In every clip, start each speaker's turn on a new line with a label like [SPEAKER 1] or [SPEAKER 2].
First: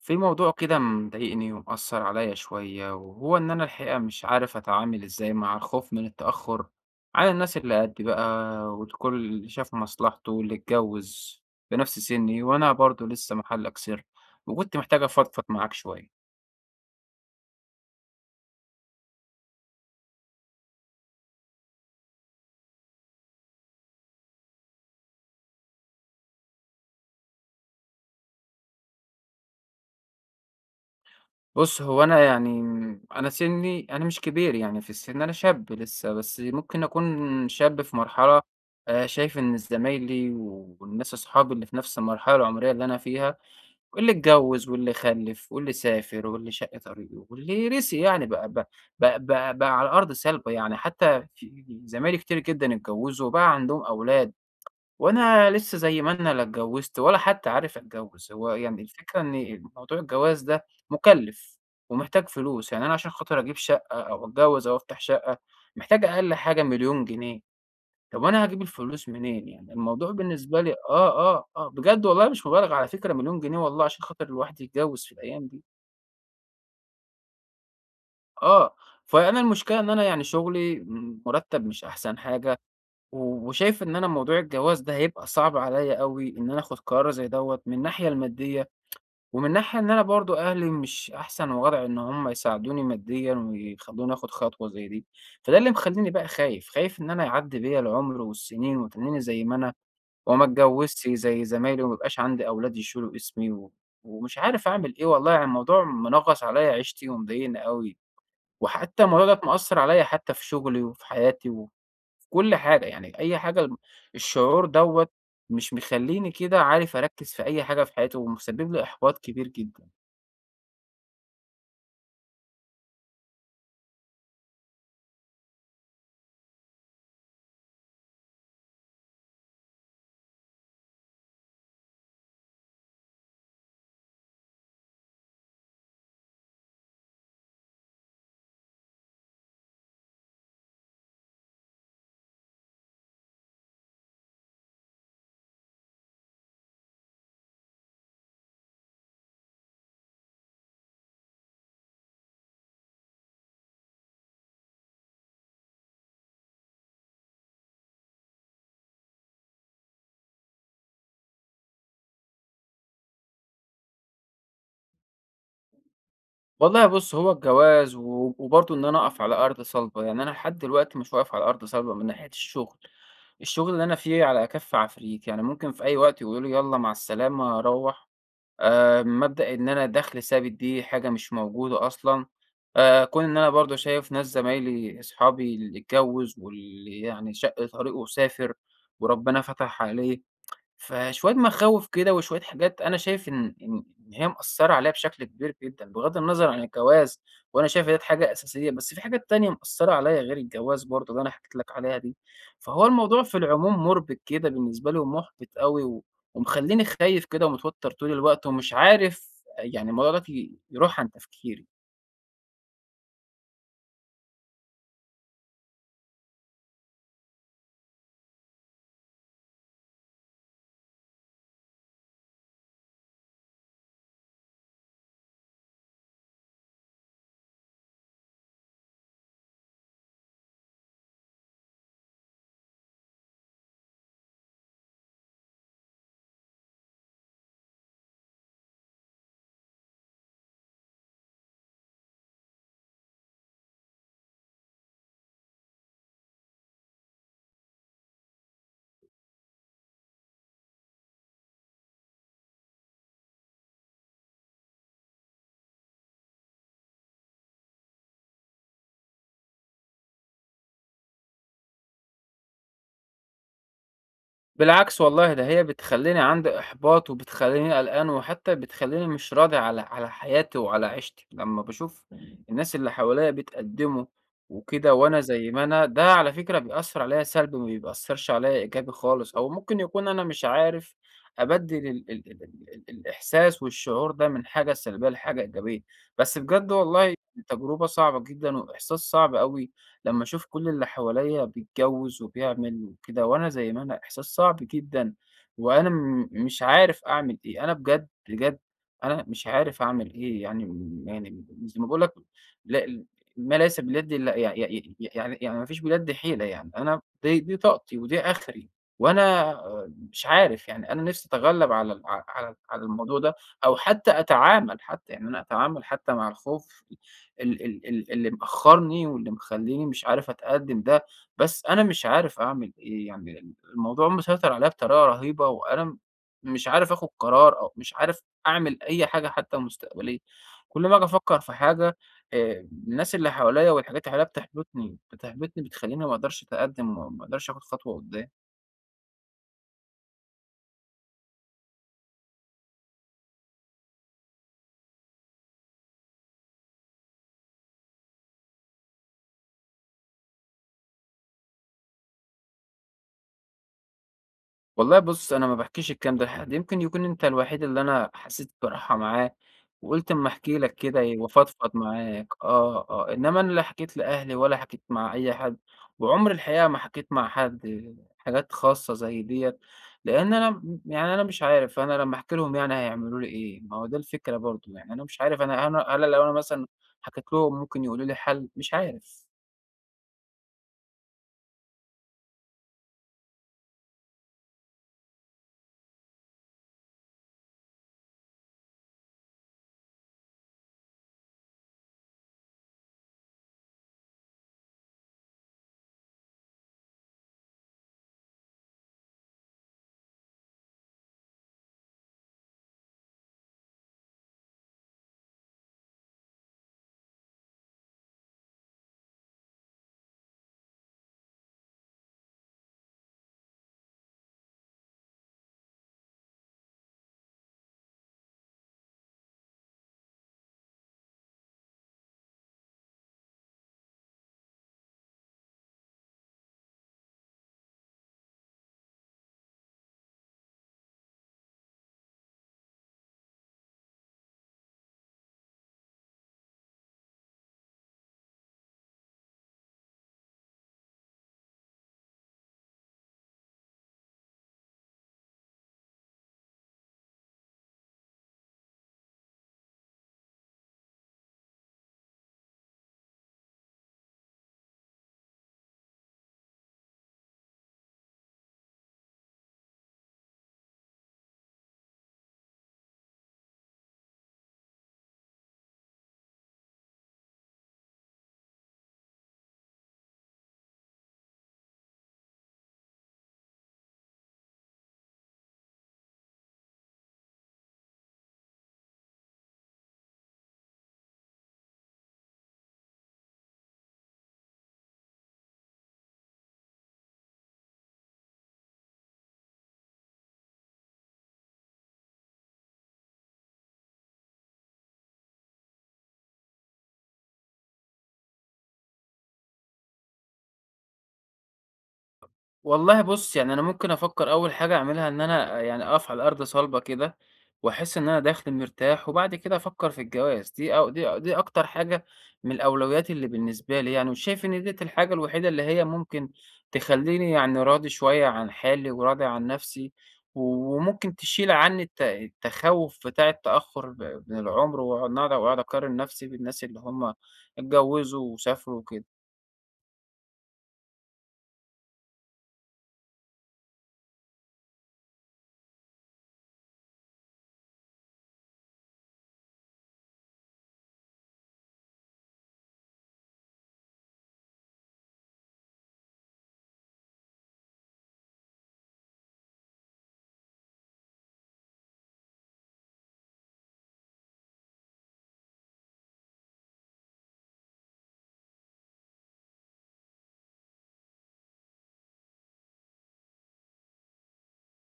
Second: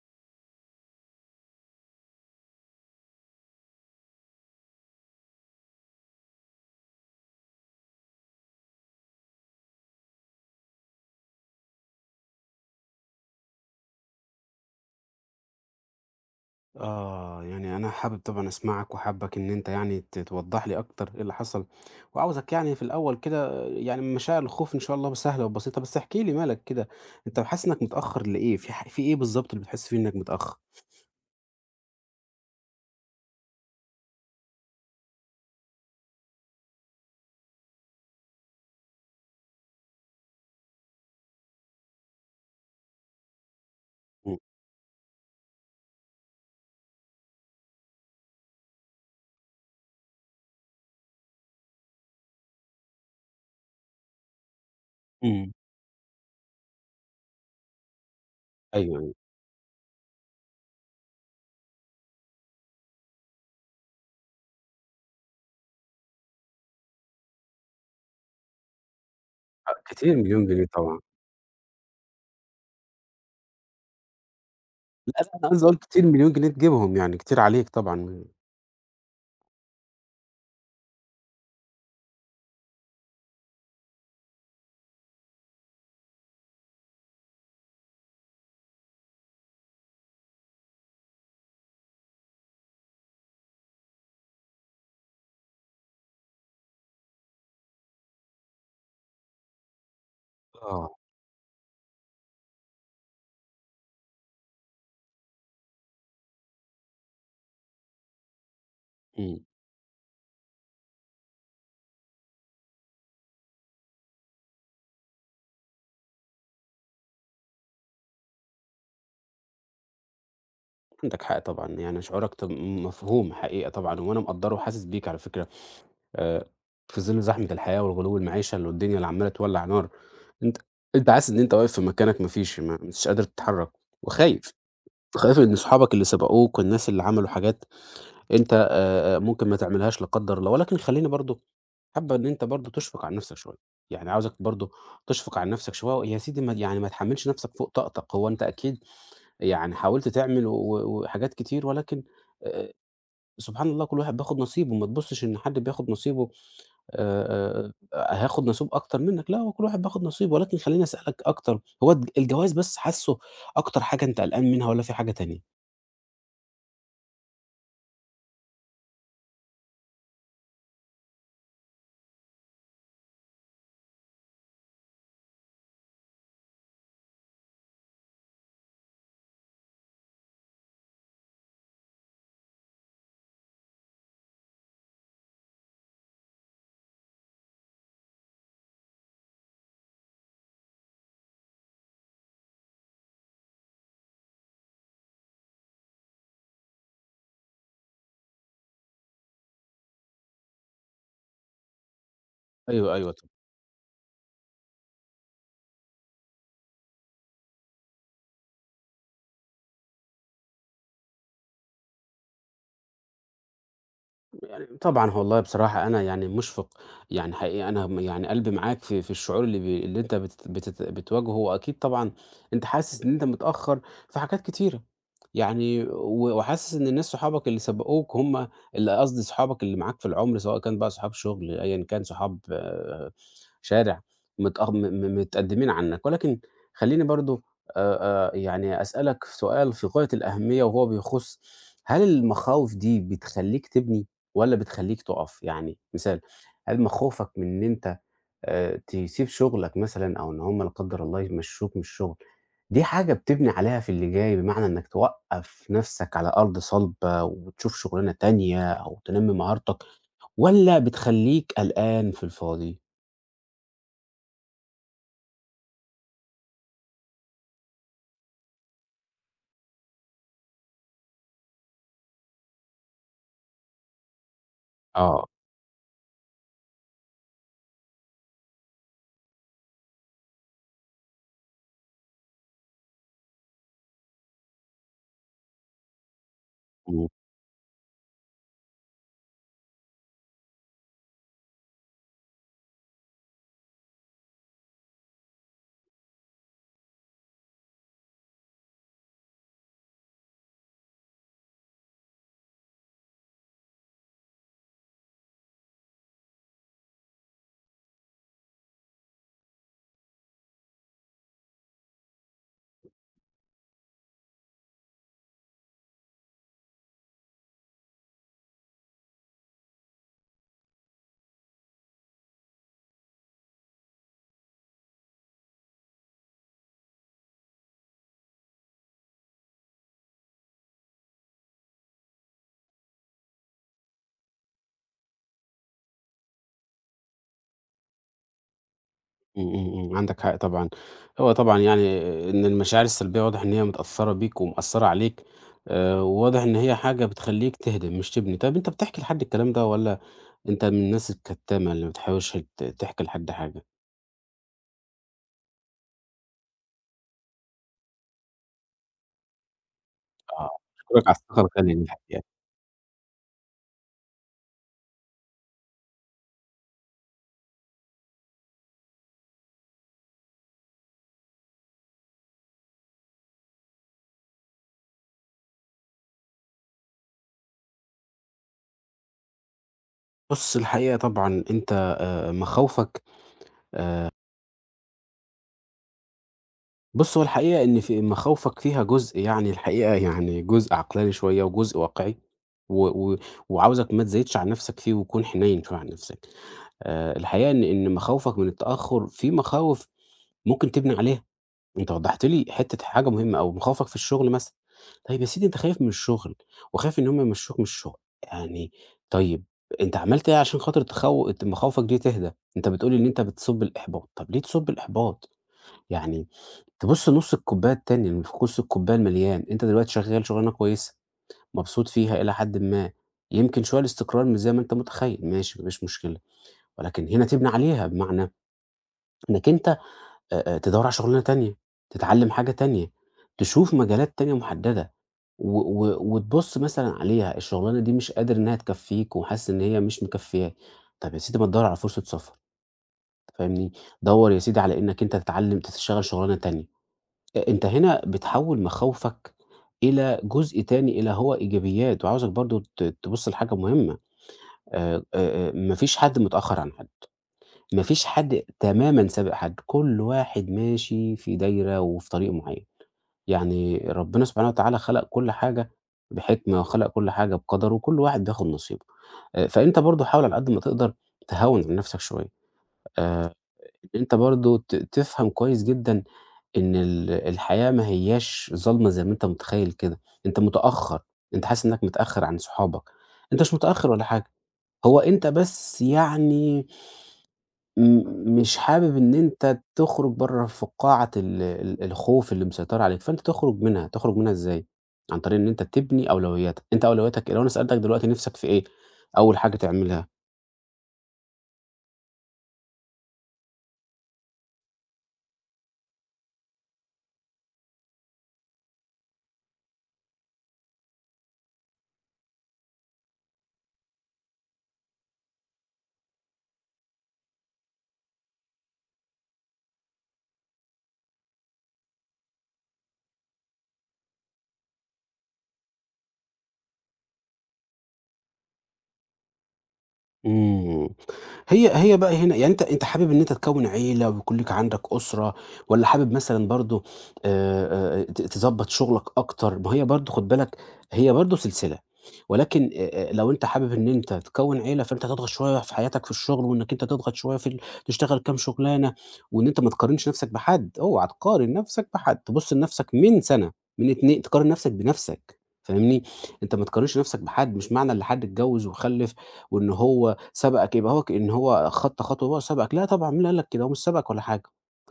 [SPEAKER 1] في موضوع كده مضايقني ومأثر عليا شوية وهو إن أنا الحقيقة مش عارف أتعامل إزاي مع الخوف من التأخر على الناس اللي قدي بقى والكل اللي شاف مصلحته واللي اتجوز بنفس سني وأنا برضو لسه محلك سر، وكنت محتاج أفضفض معاك شوية.
[SPEAKER 2] آه، يعني أنا حابب طبعًا أسمعك، وحابك إن أنت يعني توضح لي أكتر إيه اللي حصل، وعاوزك يعني في الأول كده يعني مشاعر الخوف إن شاء الله سهلة وبسيطة، بس احكِ لي مالك كده، أنت حاسس إنك متأخر لإيه؟ في إيه بالضبط اللي بتحس فيه إنك متأخر؟
[SPEAKER 1] بص، هو أنا أنا سني أنا مش كبير يعني في السن، أنا شاب لسه، بس ممكن أكون شاب في مرحلة. آه، شايف إن زمايلي والناس أصحابي اللي في نفس المرحلة العمرية اللي أنا فيها واللي
[SPEAKER 2] إمم،
[SPEAKER 1] اتجوّز واللي خلّف واللي سافر واللي شق طريقه واللي رِثي يعني بقى على أرض صلبة، يعني حتّى في زمايلي كتير جدًا اتجوّزوا وبقى عندهم أولاد، وأنا
[SPEAKER 2] إمم،
[SPEAKER 1] لسّه زي ما أنا، لا اتجوّزت ولا حتّى عارف أتجوّز. هو يعني
[SPEAKER 2] أيوه، أيوه،
[SPEAKER 1] الفكرة إن موضوع الجواز ده مُكلِّف ومحتاج فلوس، يعني أنا عشان خاطر أجيب شقّة أو أتجوّز أو أفتح شقّة محتاج أقل حاجة 1,000,000 جنيه. طب وأنا هاجيب الفلوس منين؟ يعني
[SPEAKER 2] آه
[SPEAKER 1] الموضوع
[SPEAKER 2] كتير مليون
[SPEAKER 1] بالنسبة
[SPEAKER 2] جنيه
[SPEAKER 1] لي
[SPEAKER 2] طبعًا،
[SPEAKER 1] بجد والله مش مبالغة على فكرة 1,000,000 جنيه والله عشان خاطر الواحد يتجوّز في
[SPEAKER 2] لأ، لأ
[SPEAKER 1] الأيام
[SPEAKER 2] أنا
[SPEAKER 1] دي.
[SPEAKER 2] قصدي أقول كتير مليون جنيه تجيبهم يعني كتير عليك طبعًا،
[SPEAKER 1] آه، فأنا المشكلة إن أنا يعني شغلي مرتّب مش أحسن حاجة، و وشايف إن أنا موضوع الجواز ده هيبقى صعب عليّا أوي إن أنا آخُد قرار زي دوّة من الناحية المادية، ومن ناحية إن أنا برضه أهلي مش أحسن وضع إن هم يساعدوني ماديًا ويخلّوني آخُد خطوة زي دي. فده اللي مخلّيني بقى خايف، خايف إن أنا يعدّي بيّا العُمر والسنين وتنّيني زي ما أنا وما
[SPEAKER 2] آه،
[SPEAKER 1] اتجوّزتش زي زمايلي وما يبقاش عندي أولاد يشيلوا اسمي، ومش عارف أعمل إيه. والله يعني الموضوع منغّص عليّا عيشتي ومضايقني أوي، وحتّى الموضوع ده
[SPEAKER 2] إمم،
[SPEAKER 1] مأثّر عليّا حتّى في شغلي وفي حياتي وفي كل حاجة. يعني أي حاجة الشعور دوّة مش مخلّيني كده عارف أركّز في أي حاجة في حياتي، ومسبب لي إحباط كبير جدًا.
[SPEAKER 2] عندك حق طبعًا، يعني شعورك مفهوم حقيقة طبعًا، وأنا مقدّره وحاسس بيك على فكرة. آآ في ظِل زحمة الحياة والغلو المعيشة اللي والدنيا اللي عمّالة تولّع نار، أنت أنت حاسس إن أنت واقف في مكانك ما فيش ما مش قادر تتحرّك وخايف، خايف إن صحابك اللي سبقوك والناس اللي عملوا حاجات أنت ممكن ما تعملهاش لا قدّر الله، ولكن خلّيني برضه حابّه إن أنت برضه تشفق على نَفْسك شوية، يعني عاوزك برضه تشفق على نَفْسك شوية يا سيدي ما يعني ما تحمّلش نَفْسك فوق طاقتك، هو أنت أكيد يعني حاولت تعمل و و وحاجات كتير ولكن آآ سبحان الله كل واحد بياخُد نصيبه، ما تبُصّش إن حد بياخُد نصيبه هاخد نصيب أكتر منّك، لأ هو كل واحد بياخد نصيبه، ولكن خلّيني أسألك أكتر، هو الجواز بس حاسّه أكتر حاجة أنت قلقان منها والّا في حاجة تانية؟
[SPEAKER 1] والله بُص، هو الجواز وبرضه إن أنا أقف على أرض صلبة، يعني أنا لحد دلوقتي مش واقف على أرض صلبة من ناحية الشغل. الشغل اللي أنا فيه على كَف عفريت، يعني ممكن في أي وقت يقولوا لي يالّا مع السلامة روّح. مبدأ إن أنا دَخْل ثابت دي حاجة مش موجودة أصلًا. كون إن أنا برضه شايف ناس زمايلي أصحابي اللي اتجوّز واللي يعني شَق طريقه وسافر وربنا فتح عليه، فشوية مخاوف كده وشوية حاجات أنا شايف إن هي مأثّرة عليّا بشكل كبير جدًا، بغض النظر عن الجواز. وأنا شايف ديّة حاجة أساسية، بس في حاجات تانية مأثّرة عليّا غير الجواز برضه اللي أنا حكيت لك عليها دي. فهو
[SPEAKER 2] أيوه، أيوه
[SPEAKER 1] الموضوع
[SPEAKER 2] طب
[SPEAKER 1] في العموم مُربِك كده بالنسبة لي ومُحبِط أوي، ومخلّيني خايف كده ومتوتّر طول الوقت، ومش عارف يعني الموضوع دوّة يروح عن تفكيري.
[SPEAKER 2] يعني طبعًا والله بصراحة أنا يعني مُشفِق، يعني حقيقي أنا يعني قلبي معاك في في الشعور اللي بي اللي أنت بت بتت بتواجهه، وأكيد طبعًا أنت حاسس إن أنت متأخّر في حاجات كتيرة. يعني و وحاسس إن الناس صحابك اللي سبقوك هم اللي قصدي صحابك اللي معاك في العُمر، سواء كان بقى صحاب شُغل، أيًا كان صحاب آه، شارع، متأخ م م متقدّمين عنّك، ولكن خلّيني برضه يعني أسألك سؤال في غاية الأهمية وهو بيخُص هل المخاوف دي بتخلّيك تبني والّا بتخلّيك تُقَف؟ يعني مثال، هل مخاوفك من إن أنت تسيب شغلك مثلًا أو إن هم لا قدّر الله يمشّوك من الشغل، دي حاجة بتبني عليها في اللي جاي، بمعنى إنّك توقّف نَفْسك على أرض صلبة وتشوف شغلانة تانية أو تنمّي مهارتك والّا بتخلّيك قلقان في الفاضي؟
[SPEAKER 1] بالعكس والله، ده هي بتخلّيني عندي إحباط، وبتخلّيني قلقان، وحتى بتخلّيني مش راضي على حياتي وعلى عيشتي، لمّا باشوف الناس اللي حواليّا بتقدّموا وكده، وأنا
[SPEAKER 2] آه.
[SPEAKER 1] زي ما أنا. ده على فكرة بيأثّر عليّا سلبي، ما بيأثّرش عليّا إيجابي خالص، أو ممكن يكون أنا مش عارف أبدّل ال ال ال ال ال الإحساس والشعور ده من حاجة سلبية لحاجة إيجابية. بس بجد
[SPEAKER 2] إمم.
[SPEAKER 1] والله تجربة صعبة جدًا، وإحساس صعب أوي. لما أشوف كل اللي حواليّا بيتجوّز وبيعمل وكده، وأنا زي ما أنا، إحساس صعب جدًا. وأنا مش عارف أعمل إيه. أنا بجد، بجد أنا مش عارف أعمل إيه. يعني م يعني زي ما باقول لك ل ما ليس باليد إلا يع يع ي يعني يعني ما فيش باليد حيلة. يعني أنا دي طاقتي ودي آخري، وأنا آه، مش عارف. يعني أنا نِفْسي أتغلّب على ال ع على ال على الموضوع ده، أو حتى أتعامل حتى، يعني أنا أتعامل حتى مع الخوف ال ال ال اللي مأخّرني واللي مخلّيني مش عارف أتقدّم ده. بس أنا مش عارف أعمل إيه. يعني الموضوع مسيطر عليّا بطريقة رهيبة، وأنا مش عارف آخُد قرار، أو مش عارف أعمل أي حاجة حتّى مستقبلية. كل ما آجي أفكّر في حاجة، الناس اللي حواليّا والحاجات اللي حواليّا بتحبطني، بتخلّيني ما أقدرش أتقدّم وما أقدرش آخُد خطوة قدّام.
[SPEAKER 2] إمم، إمم، إمم، عندك حق طبعًا. هو طبعًا يعني إن المشاعر السلبية واضح إن هي متأثّرة بيك ومأثّرة عليك وواضح إن هي حاجة بتخلّيك تهدم مش تبني. طيب أنت بتحكي لحد الكلام ده والّا أنت من الناس الكتّامة اللي ما بتحاولش تحكي لحد حاجة؟
[SPEAKER 1] والله بُص، أنا ما باحكيش الكلام ده لحد. يمكن يكون أنت الوحيد اللي أنا حسيت براحة معاه، وقُلت أمّا
[SPEAKER 2] آه،
[SPEAKER 1] أحكي لك كده
[SPEAKER 2] أشكرك على الثقة
[SPEAKER 1] وأفضفض
[SPEAKER 2] الغالية دي الحقيقة.
[SPEAKER 1] معاك. آه، آه، إنما أنا لا حكيت لأهلي ولا حكيت مع أي حد، وعمري الحقيقة ما حكيت مع حد حاجات خاصة زي ديّة، لإن أنا م يعني أنا مش عارف أنا لمّا أحكي لهم يعني هيعملوا لي إيه. ما هو ده الفكرة برضه. يعني أنا مش عارف، أنا أنا لو أنا مثلًا حكيت لهم ممكن يقولوا لي حل، مش عارف.
[SPEAKER 2] بُص الحقيقة طبعًا أنت مخاوفك بُص هو الحقيقة إن في مخاوفك فيها جزء يعني الحقيقة يعني جزء عقلاني شوية وجزء واقعي، و و وعاوزك ما تزايدش على نفسك فيه وتكون حنين شوية على نفسك. الحقيقة إن مخاوفك من التأخر في مخاوف ممكن تبني عليها. أنت وضّحت لي حتّة حاجة مهمة أوي، مخاوفك في الشغل مثلًا. طيب يا سيدي أنت خايف من الشغل، وخايف إن هُم يمشّوك من الشغل، يعني طيب أنت عملت إيه عشان خاطر تخو ت مخاوفك دي تهدى؟ أنت بتقول لي إن أنت بتصُب الإحباط، طب ليه تصُب الإحباط؟ يعني تبُص لنُص الكوباية التانية، اللي في نُص الكوباية المليان، أنت دلوقتي شغّال شغلانة كويسة، مبسوط فيها إلى حدٍ ما، يمكن شوية الاستقرار مش زي ما أنت متخيّل، ماشي ما فيش مشكلة، ولكن هنا تبني عليها، بمعنى إنّك أنت تدوّر على شغلانة تانية، تتعلّم حاجة تانية، تشوف مجالات تانية محددة، و و وتبُص مثلًا عليها، الشغلانة دي مش قادر إنها تكفّيك وحاسس إن هي مش مكفّياك، طَب يا سيدي ما تدوّر على فرصة سفر، فاهمني، دوّر يا سيدي على إنك أنت تتعلّم تشتغل شغلانة تانية، أنت هنا بتحوّل مخاوفك إلى جزء تاني إلى هو إيجابيات، وعاوزك برضه تبُص لحاجة مهمة، آآ، آآ، ما فيش حد متأخّر عن حد. ما فيش حد تمامًا سابق حد، كل واحد ماشي في دايرة وفي طريق معيّن، يعني ربنا سبحانه وتعالى خلق كل حاجة بحكمة، وخلق كل حاجة بقدر، وكل واحد بياخد نصيبه، فأنت برضه حاول على قد ما تقدر تهوّن على نفْسك شوية، آآ، أنت برضه تفهم كويس جدًا إن الحياة ما هياش ظالمة زي ما أنت متخيّل كده، أنت متأخّر، أنت حاسس إنك متأخّر عن صحابك، أنت مش متأخّر ولا حاجة، هو أنت بس يعني مش حابب إن أنت تخرج برّه فقاعة ال ال الخوف اللي مسيطرة عليك، فأنت تخرج منها، تخرج منها إزاي؟ عن طريق إن أنت تبني أولوياتك، أنت أولوياتك إيه؟ لو أنا سألتك دلوقتي نِفْسك في إيه، أول حاجة تعملها؟
[SPEAKER 1] والله بُص، يعني أنا ممكن أفكّر أول حاجة أعملها إن أنا يعني أقف على الأرض صلبة كده، وأحس إن أنا داخل مرتاح، وبعد كده أفكّر في الجواز. دي أو دي دي أكتر حاجة من الأولويات اللي بالنسبة لي يعني، وشايف إن ديّة الحاجة الوحيدة اللي هي ممكن تخلّيني يعني راضي شوية عن حالي وراضي عن نَفْسي، و وممكن تشيل عني التخوُّف بتاع التأخُّر من العُمر، وإن أقعد أقارن نَفْسي بالناس اللي هم اتجوّزوا وسافروا وكده.
[SPEAKER 2] إمم. هي بقى هنا يعني أنت حابب إن أنت تكوّن عيلة ويكون ليك عندك أسرة والّا حابب مثلًا برضه ت تضبّط شغلك أكتر؟ ما هي برضه خُد بالك هي برضه سلسلة، ولكن لو أنت حابب إن أنت تكوّن عيلة فأنت هتضغط شوية في حياتك في الشغل وإنّك أنت تضغط شوية في ال تشتغل كام شغلانة وإن أنت ما تقارنش نَفْسك بحد، اوعى تقارن نَفْسك بحد، تبُص لنَفْسك من سَنة، من 2 تقارن نَفْسك بنَفْسك، فاهمني؟ أنت ما تقارنش نَفْسك بحد، مش معنى اللي حد اتجوّز وخلِّف وإن هو سبقك يبقى هو كإن هو خَطّى خطوة هو سبقك، لا طبعًا مين اللي قال لك كده، هو مش سابقك ولا حاجة،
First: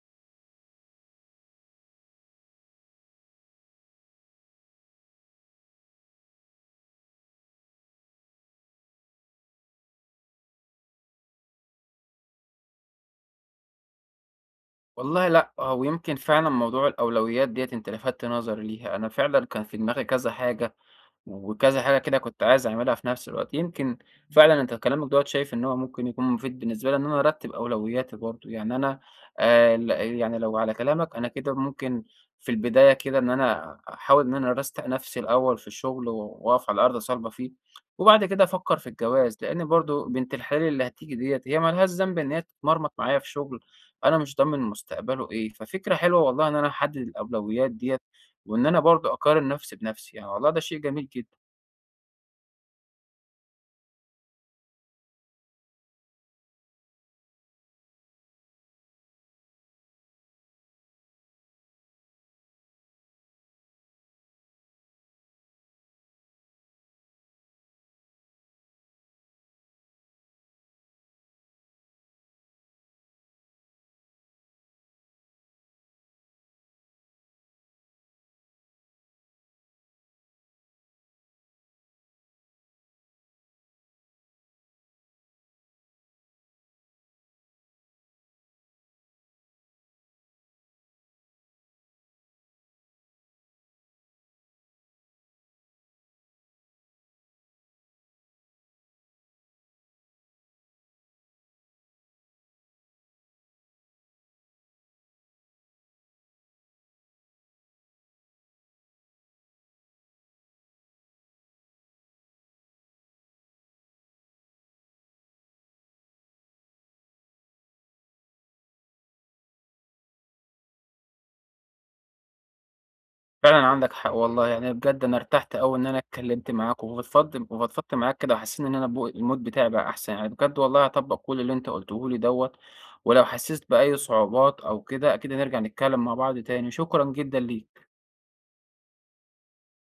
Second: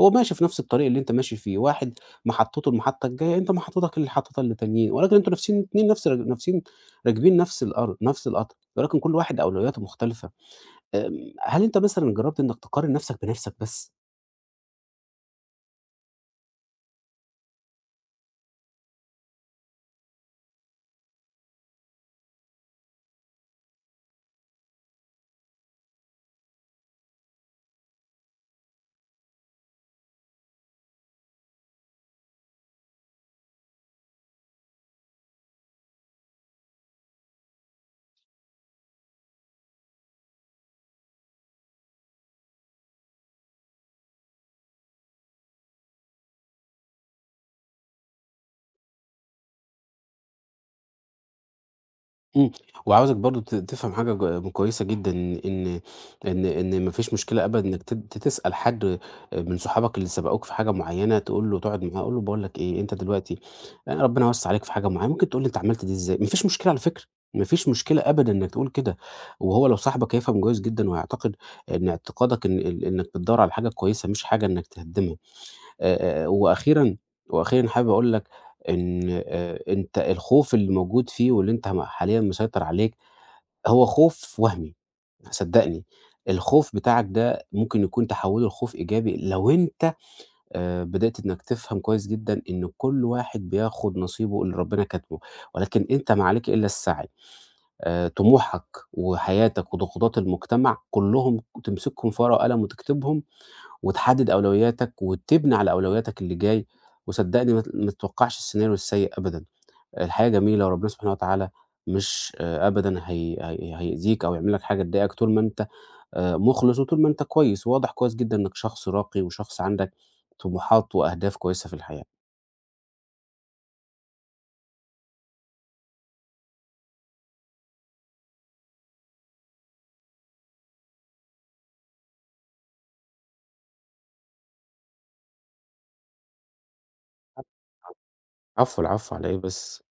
[SPEAKER 2] هو ماشي في نفس الطريق اللي أنت ماشي فيه، واحد محطته لمحطة الجاية، أنت محطتك اللي حاططها للتانيين، ولكن أنتم نفسين الاتنين نفسين راكبين نفس القطر، ولكن كل واحد أولوياته مختلفة. آمم، هل أنت مثلًا جرّبت إنك تقارن نفسك بنفسك بس؟
[SPEAKER 1] والله لأ، هو يمكن فعلًا موضوع الأولويات ديّة أنت لفتت نظري ليها. أنا فعلًا كان في دماغي كذا حاجة وكذا حاجة كده، كنت عايز أعملها في نفس الوقت. يمكن فعلًا أنت كلامك دوّة شايف إن هو ممكن يكون مفيد بالنسبة لي إن أنا أرتّب أولوياتي برضه. يعني أنا ل يعني لو على كلامك أنا كده، ممكن في البداية كده إن أنا أحاول إن أنا أرستق نفسي الأول في الشغل، وأقف على أرض صلبة فيه، وبعد كده أفكّر في الجواز. لإن برضه بنت الحلال اللي هتيجي ديّة هي ما لهاش ذنب إن هي تتمرمط معايا في شغل أنا مش ضامن مستقبله إيه. ففكرة حلوة والله إن أنا أحدد الأولويات ديّة، وإن أنا برضه أقارن نفسي بنفسي، يعني والله ده شيء جميل جدًا.
[SPEAKER 2] إمم، وعاوزك برضه تفهم حاجة ج كويسة جدًا إن ما فيش مشكلة أبدًا إنك تسأل حد من صحابك اللي سبقوك في حاجة معيّنة، تقول له تقعد معاه قُل له باقول لك إيه، أنت دلوقتي أنا ربنا وَسّع عليك في حاجة معيّنة، ممكن تقول لي أنت عملت دي إزاي؟ ما فيش مشكلة على فكرة، ما فيش مشكلة أبدًا إنك تقول كده، وهو لو صاحبك هيفهم كويس جدًا وهيعتقد إن اعتقادك إن إنك بتدوّر على حاجة كويسة مش حاجة إنك تهدمها. وأخيرًا وأخيرًا حابب أقول لك إن أنت الخوف اللي موجود فيه واللي أنت حاليًا مسيطر عليك هو خوف وهمي، صدّقني. الخوف بتاعك ده ممكن يكون تحوّله لخوف إيجابي لو أنت بدأت إنك تفهم كويس جدًا إن كل واحد بياخد نصيبه اللي ربنا كاتبه، ولكن أنت ما عليك إلا السعي. طموحك وحياتك وضغوطات المجتمع كلّهم تمسكهم في ورقة وقلم وتكتبهم وتحدد أولوياتك وتبني على أولوياتك اللي جاي، وصدّقني ما تتوقّعش السيناريو السيء أبدًا، الحياة جميلة وربنا سبحانه وتعالى مش أبدًا هي هيأذيك أو يعمل لك حاجة تضايقك طول ما أنت مُخلص وطول ما أنت كويس، وواضح كويس جدًا إنّك شخص راقي وشخص عندك طموحات وأهداف كويسة في الحياة.
[SPEAKER 1] فعلًا عندك حق والله. يعني بجد أنا ارتحت أوي إن أنا اتكلمت معاك وفضفضت معاك كده، وحسيت إن أنا بو الmood بتاعي بقى أحسن. يعني بجد والله هاطبّق كل اللي أنت قُلته لي دوّة، ولو حسيت بأي صعوبات أو كده أكيد هنرجع نتكلم مع بعض تاني. شكرًا جدًا ليك.
[SPEAKER 2] العفو، العفو على إيه بس.